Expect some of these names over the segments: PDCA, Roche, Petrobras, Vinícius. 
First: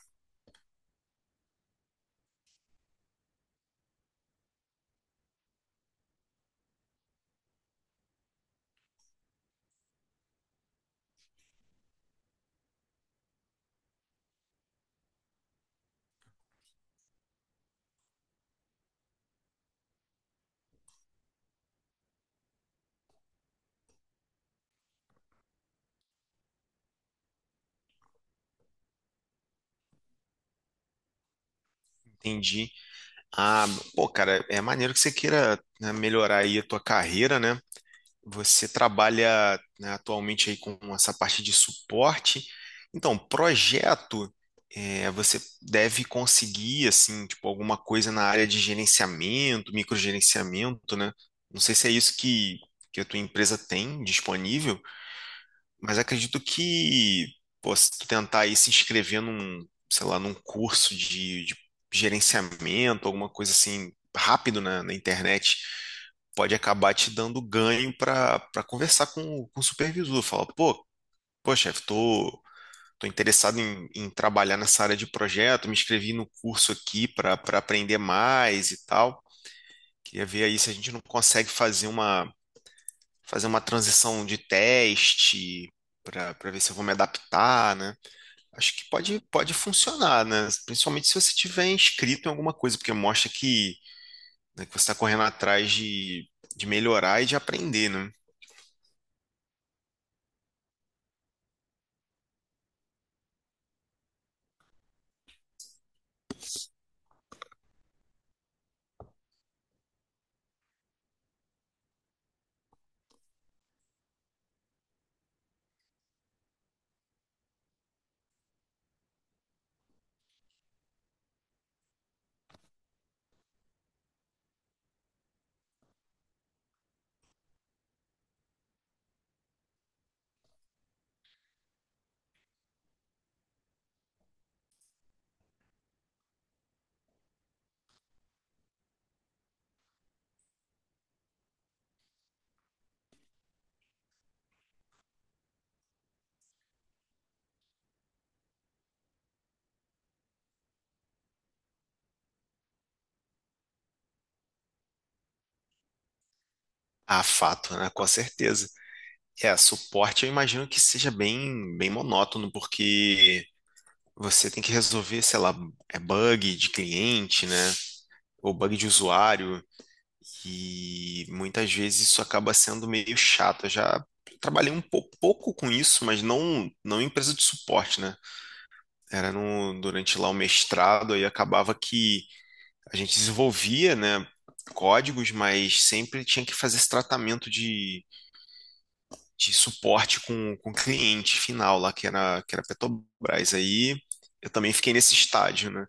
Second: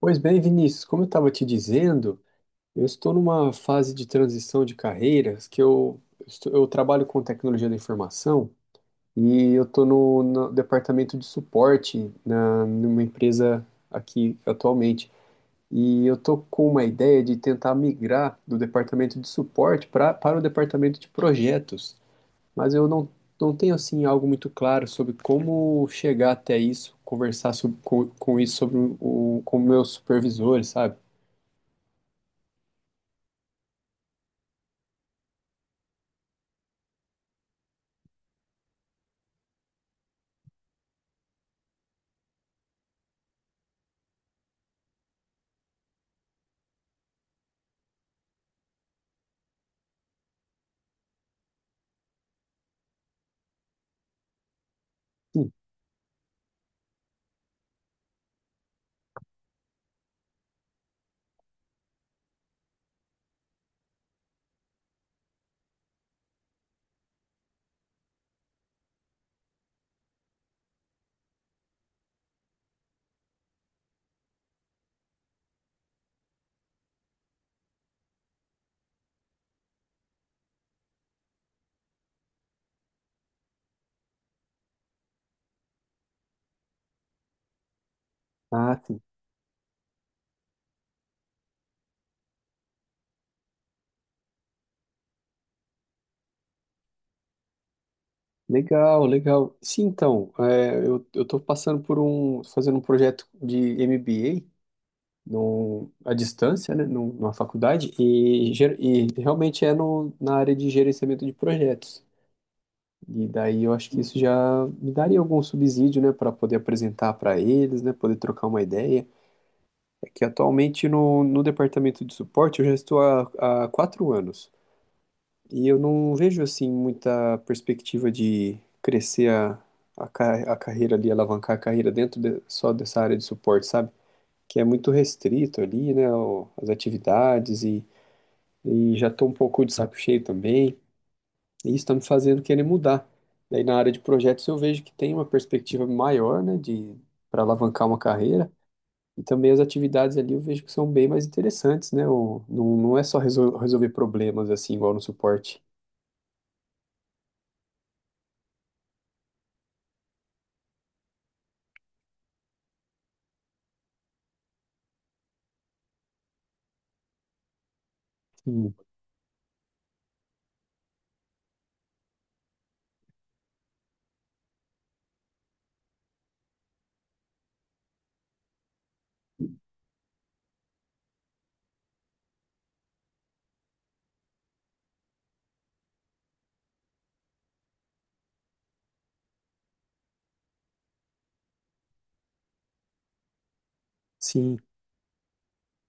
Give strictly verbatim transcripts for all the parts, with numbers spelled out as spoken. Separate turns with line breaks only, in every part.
Pois bem, Vinícius, como eu estava te dizendo, eu estou numa fase de transição de carreiras que eu, estou- eu trabalho com tecnologia da informação e eu estou no, no departamento de suporte na, numa empresa aqui atualmente. E eu estou com uma ideia de tentar migrar do departamento de suporte pra, para o departamento de projetos, mas eu não, não tenho assim algo muito claro sobre como chegar até isso, conversar sobre, com, com isso sobre o, com o meu supervisor, sabe?
Entendi. Ah, pô, cara, é maneiro que você queira, né, melhorar aí a tua carreira, né? Você trabalha, né, atualmente aí com essa parte de suporte. Então, projeto, é, você deve conseguir, assim, tipo, alguma coisa na área de gerenciamento, microgerenciamento, né? Não sei se é isso que, que a tua empresa tem disponível,
Sim.
mas acredito que, pô, se tu tentar aí se inscrever num, sei lá, num curso de, de gerenciamento, alguma coisa assim, rápido na, na internet, pode acabar te dando ganho para para conversar com, o- com o supervisor. Fala, pô, pô, chefe, tô, tô interessado em, em trabalhar nessa área de projeto, me inscrevi no curso aqui para para aprender mais e tal. Queria ver aí se a gente não consegue fazer uma fazer uma transição de teste para para ver se eu vou me adaptar, né? Acho
Ah,
que
sim.
pode, pode funcionar, né? Principalmente se você tiver inscrito em alguma coisa, porque mostra que, né, que você está correndo atrás de, de melhorar e de aprender, né?
Legal, legal. Sim, então, é, eu, eu tô passando por um, fazendo um projeto de M B A num, à distância, né, num- numa faculdade, e, ger- e realmente é no, na área de gerenciamento de projetos. E daí eu acho que isso já me daria algum subsídio, né, para poder apresentar para eles, né, poder trocar uma ideia. É que atualmente no, no departamento de suporte eu já estou há, há quatro anos. E eu não vejo assim muita perspectiva de crescer a, a, ca- a carreira ali, alavancar a carreira dentro de- só dessa área de suporte, sabe? Que é muito restrito ali, né? O- as atividades e, e já tô um pouco de saco cheio também. E isso tá me fazendo querer mudar. Daí na área de projetos eu vejo que tem uma perspectiva maior, né? De para alavancar uma carreira. E também as atividades ali eu vejo que são bem mais interessantes, né? O, não, não é só resol- resolver problemas assim, igual no suporte.
Ah, fato, né? Com certeza. É, suporte eu imagino que seja bem, bem monótono, porque você tem que resolver, sei lá, é bug de cliente, né? Ou
Sim.
bug de usuário. E muitas vezes isso acaba sendo meio chato. Eu já trabalhei um pou- pouco com isso, mas não, não em empresa de suporte, né? Era no, durante lá o mestrado, aí acabava que a gente desenvolvia, né, códigos, mas sempre tinha que fazer esse tratamento de, de suporte com, com o cliente final lá, que era, que era Petrobras. Aí eu
Sim,
também fiquei nesse estágio, né?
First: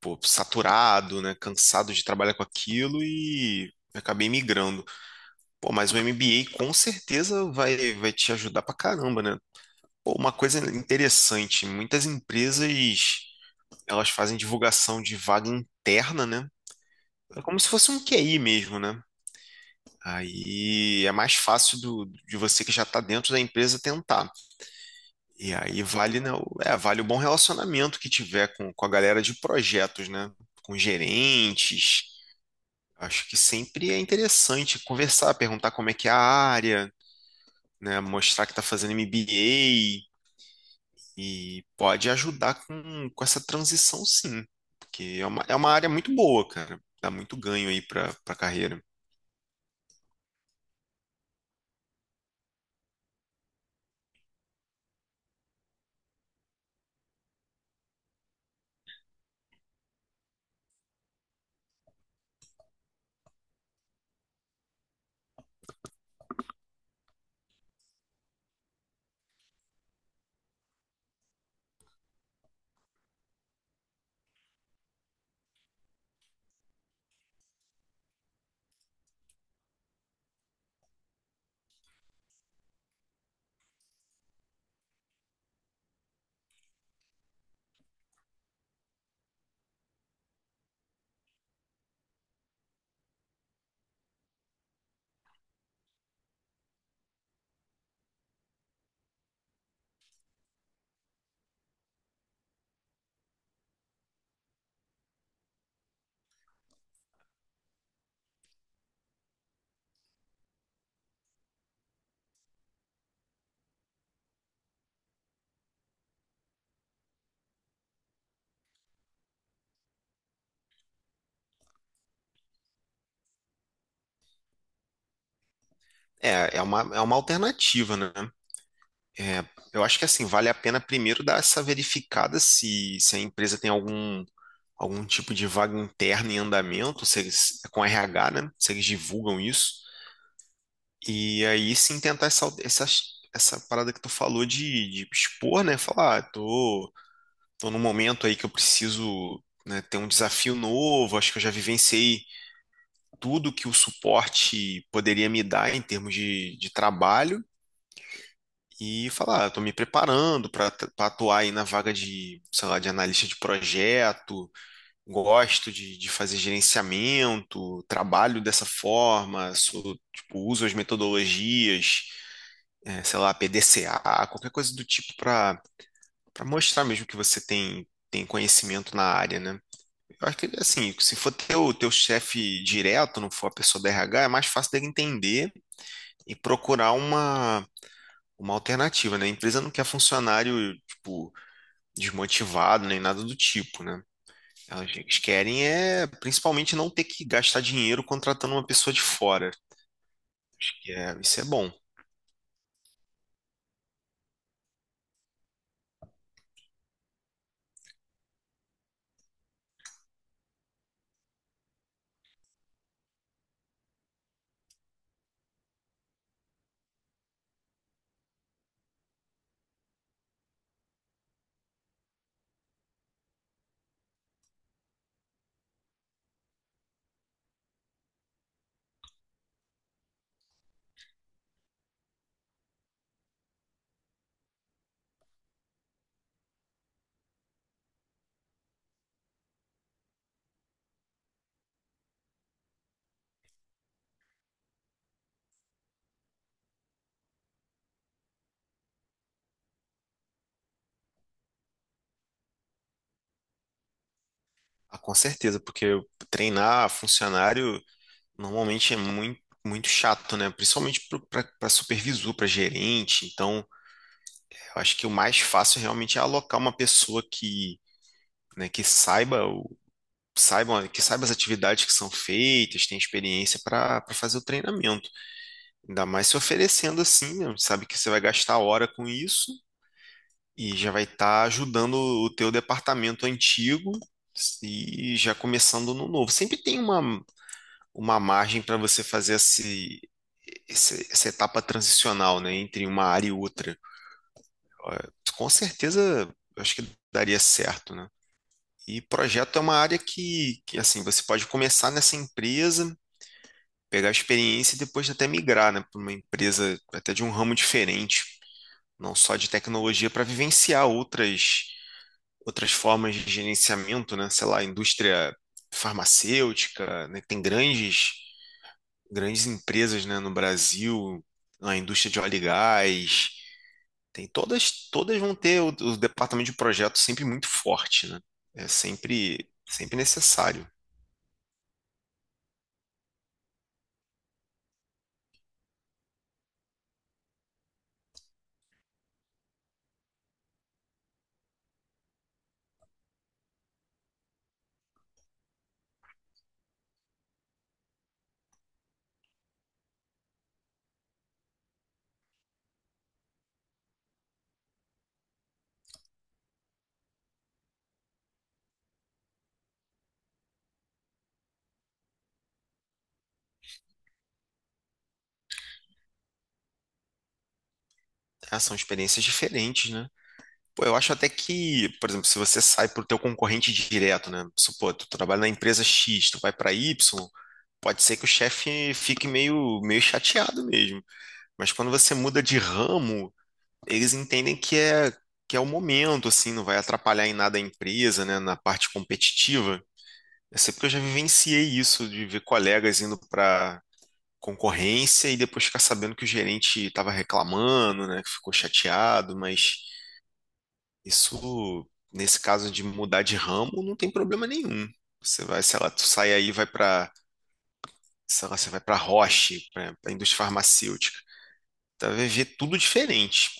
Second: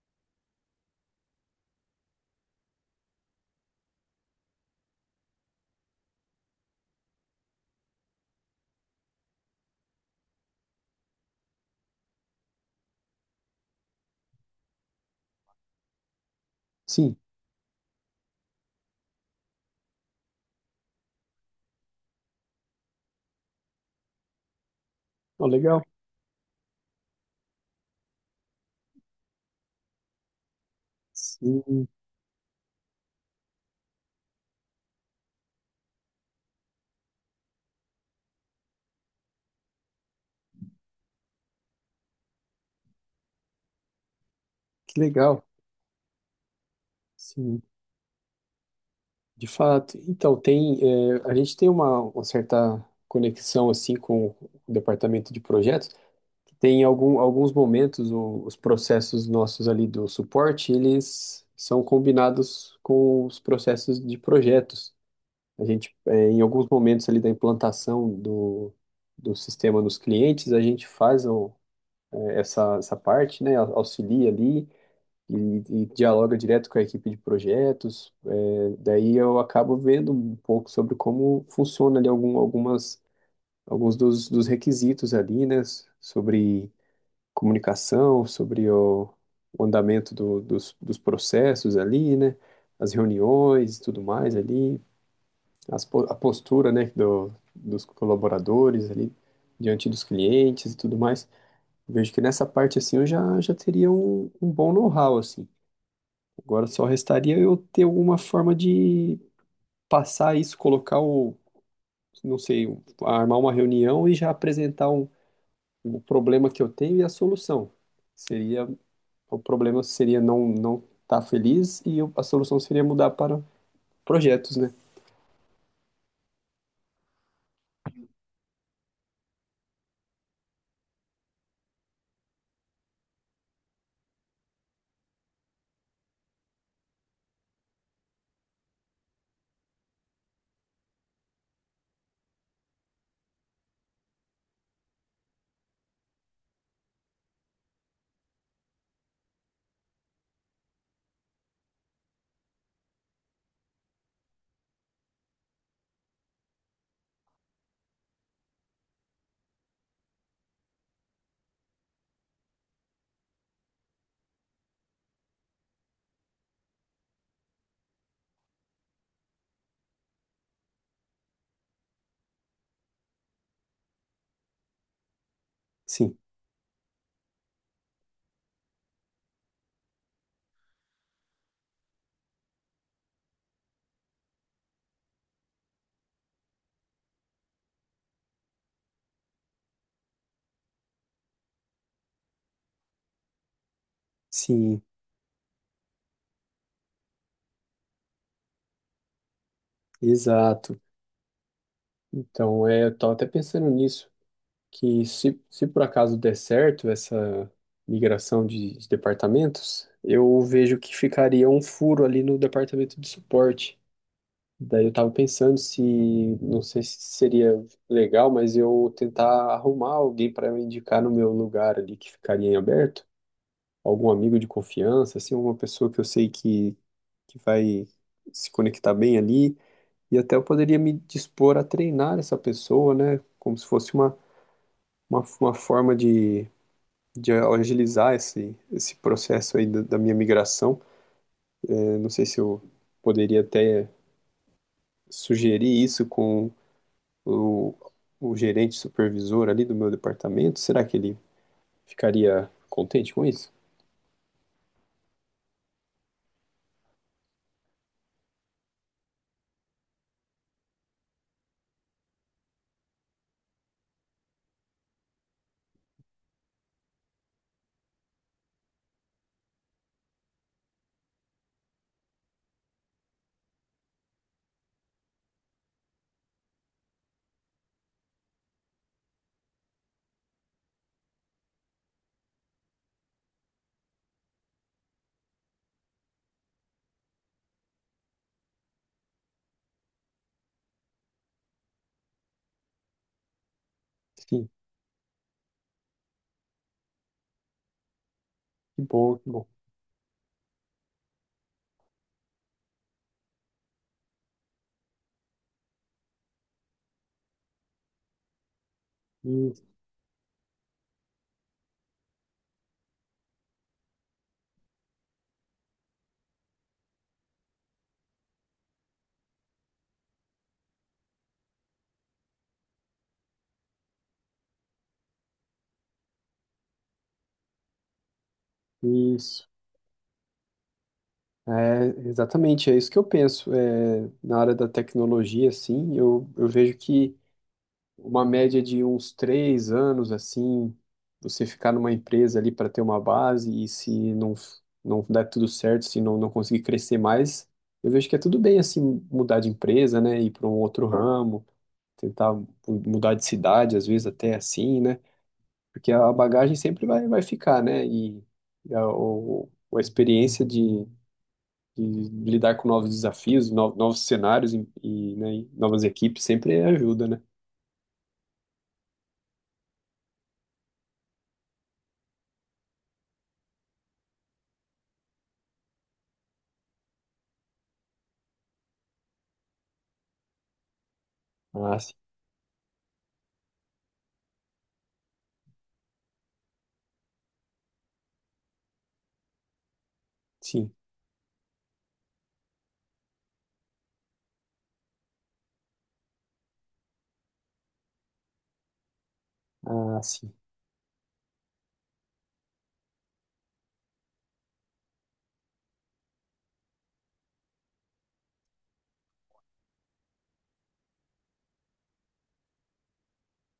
Pô, saturado, né? Cansado de trabalhar com aquilo e acabei migrando. Pô, mas o M B A com certeza vai, vai te ajudar pra caramba, né? Pô, uma coisa interessante, muitas empresas elas fazem divulgação de vaga interna, né?
sim,
É como se fosse um Q I mesmo, né? Aí é mais fácil do, de você que já está dentro da empresa tentar.
ó,
E
legal.
aí vale, né, o- é, vale o bom relacionamento que tiver com, com a galera de projetos, né? Com
Sim,
gerentes. Acho que sempre é interessante conversar, perguntar como é que é a área, né? Mostrar que está fazendo M B A e pode ajudar com, com essa transição, sim.
que
Porque é
legal.
uma, é uma, área muito boa, cara. Dá muito
Sim,
ganho aí para para carreira.
de fato. Então, tem, eh, a gente tem uma, uma certa conexão assim com o departamento de projetos, que tem algum, alguns momentos o- os processos nossos ali do suporte, eles são combinados com os processos de projetos. A gente, eh, em alguns momentos ali da implantação do, do sistema nos clientes, a gente faz o- eh, essa, essa parte, né, au- auxilia ali e, e dialoga direto com a equipe de projetos. É, daí eu acabo vendo um pouco sobre como funciona ali algum, algumas, alguns dos, dos requisitos ali, né? s- Sobre comunicação, sobre o, o andamento do- dos, dos processos ali, né? As reuniões e tudo mais ali, as, po- a postura, né, do, dos colaboradores ali diante dos clientes e tudo mais. Vejo que nessa parte assim eu já, já teria um, um bom know-how assim. Agora só restaria eu ter alguma forma de passar isso, colocar o, não sei, o- armar uma reunião e já apresentar um, o problema que eu tenho e a solução. Seria, o problema seria não não estar feliz e eu- a solução seria mudar para projetos, né?
É, é uma, é uma alternativa, né? É, eu acho que assim, vale a pena primeiro dar essa verificada se, se a empresa tem algum, algum tipo de vaga interna em andamento, se eles, é com R H, né? Se eles divulgam isso. E aí sim tentar essa, essa, essa parada que tu falou de, de expor, né? Falar, ah, tô Estou num momento aí que eu preciso, né, ter um desafio novo. Acho que eu já vivenciei tudo que o suporte poderia me dar em termos de, de trabalho e falar, estou me preparando para atuar aí na vaga de, sei lá, de analista de projeto. Gosto de, de fazer gerenciamento, trabalho dessa forma, sou, tipo, uso as metodologias, eh, sei lá, P D C A, qualquer coisa do tipo para
Sim,
para mostrar mesmo que você tem, tem conhecimento na área, né? Eu acho que, assim, se for teu, teu, chefe direto, não for a pessoa da R H, é mais fácil dele entender e procurar uma, uma alternativa, né? A empresa não quer funcionário, tipo, desmotivado, nem nada do tipo, né?
sim,
Elas Eles querem é, principalmente, não ter que gastar dinheiro contratando uma pessoa de fora.
exato.
Que é- isso é bom.
Então, é, eu estava até pensando nisso, que se, se por acaso der certo essa migração de de departamentos, eu vejo que ficaria um furo ali no departamento de suporte. Daí eu tava pensando se, não sei se seria legal, mas eu tentar arrumar alguém para me indicar no meu lugar ali que ficaria em aberto, algum amigo de confiança, assim, uma pessoa que eu sei que, que vai se conectar bem ali, e até eu poderia me dispor a treinar essa pessoa, né, como se fosse uma, uma, uma forma de, de agilizar esse, esse processo aí da, da minha migração. Eu não sei se eu poderia até sugerir isso o, o gerente supervisor ali do meu departamento, será que ele ficaria contente com isso?
Ah, com certeza, porque treinar funcionário normalmente é muito, muito chato, né? Principalmente para supervisor, para gerente, então. Eu acho que o mais fácil realmente é alocar uma pessoa que, né, que saiba o, saiba que saiba as atividades que são feitas, tem experiência para fazer o treinamento. Ainda mais se oferecendo assim, né? Sabe que você vai gastar hora com isso e já vai estar ajudando o teu departamento antigo e já começando no novo. Sempre tem uma, uma, margem para você fazer esse, esse- essa etapa transicional, né, entre uma área e outra.
Sim,
Eh, Com certeza, eu acho que daria certo, né?
que
E
bom, que bom.
projeto é uma área que, que assim, você pode começar nessa empresa, pegar experiência e depois até migrar, né, para uma empresa até de um ramo diferente, não só de
Isso,
tecnologia, para vivenciar outras outras formas de gerenciamento, né, sei lá, indústria farmacêutica, né, tem grandes grandes empresas, né, no Brasil, a indústria de óleo e gás, tem todas todas vão ter o, o departamento de projeto sempre muito forte, né? É
isso.
sempre sempre necessário.
É, exatamente, é isso que eu penso. É, na área da tecnologia, assim, eu, eu vejo que uma média de uns três anos, assim, você ficar numa empresa ali para ter uma base e se não, não der tudo certo, se não, não conseguir crescer mais, eu vejo que é tudo bem, assim, mudar de empresa, né, ir para um outro ramo. Tentar mudar de cidade, às vezes até assim, né? Porque a bagagem sempre vai, vai ficar, né? E, a, o, a experiência de, de lidar com novos desafios, no- novos cenários e, e, né, e novas equipes sempre ajuda, né?
Ah, são experiências diferentes, né? Pô, eu acho até que, por exemplo, se você sai pro teu concorrente direto, né? Supor, tu trabalha na empresa X, tu vai para Y, pode ser que o chefe fique meio, meio chateado mesmo. Mas
Ah,
quando
sim.
você muda de ramo, eles entendem que é, que é o momento, assim, não vai atrapalhar em nada a empresa, né? Na parte competitiva. Eu
Sim.
sei porque eu já vivenciei isso, de ver colegas indo para concorrência e depois ficar sabendo que o gerente estava reclamando, né? Que ficou chateado. mas
Ah, sim.
Isso, nesse caso de mudar de ramo, não tem problema nenhum. Você vai, sei lá, tu sai aí, e vai para, sei lá, você vai para Roche, para a indústria farmacêutica. Tu vai ver tudo diferente.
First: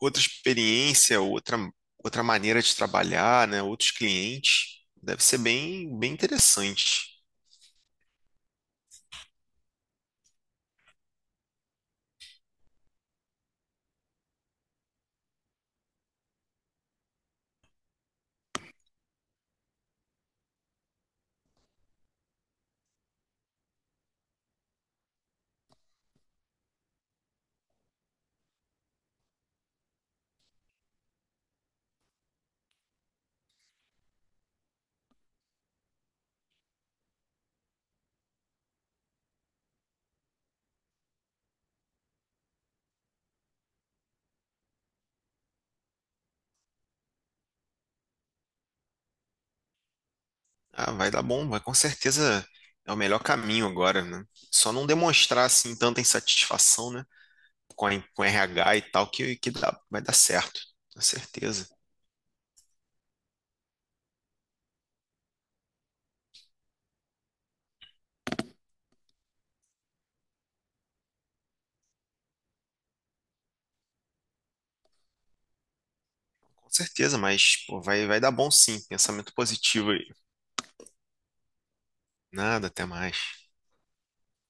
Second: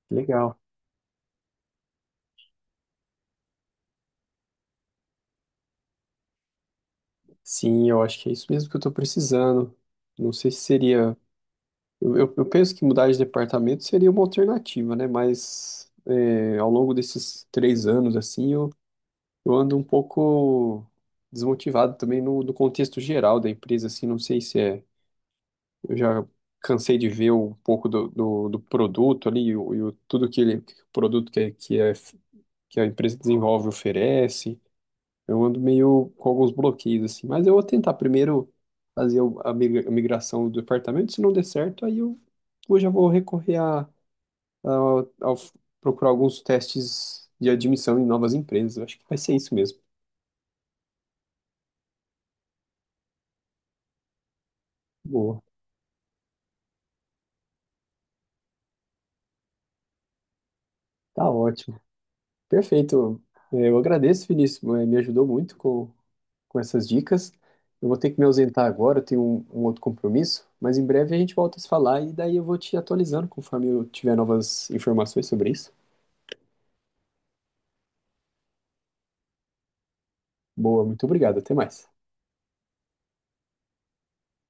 Outra
Legal.
experiência, outra, outra maneira de trabalhar, né? Outros clientes. Deve ser bem, bem interessante.
Sim, eu acho que é isso mesmo que eu estou precisando. Não sei se seria. Eu, eu, eu penso que mudar de departamento seria uma alternativa, né? Mas é, ao longo desses três anos, assim, eu Eu ando um pouco desmotivado também no, no contexto geral da empresa, assim, não sei se é. Eu já cansei de ver um pouco do, do, do produto ali, e o, e o- tudo que ele, o produto que, é, que, é, que a empresa desenvolve oferece. Eu ando meio com alguns bloqueios, assim, mas eu vou tentar primeiro fazer o- a migra- a migração do departamento, se não der certo, aí eu, eu já vou recorrer a, a, ao- procurar alguns testes de admissão em novas empresas. Eu acho que vai ser isso mesmo.
Ah, vai dar bom, vai com certeza é o melhor caminho agora, né? Só não
Boa,
demonstrar assim tanta insatisfação, né? Com a, com R H e tal, que, que dá, vai dar certo, com
tá
certeza.
ótimo. Perfeito. É, eu agradeço, Vinícius. eh, Me ajudou muito com, com essas dicas. Eu vou ter que me ausentar agora, eu tenho um, um outro compromisso, mas em breve a gente volta a se falar e daí eu vou te atualizando conforme eu tiver novas informações sobre isso.
Com certeza, mas pô, vai, vai dar bom sim. Pensamento positivo aí.
Boa, muito obrigado. Até mais.
Nada, até mais.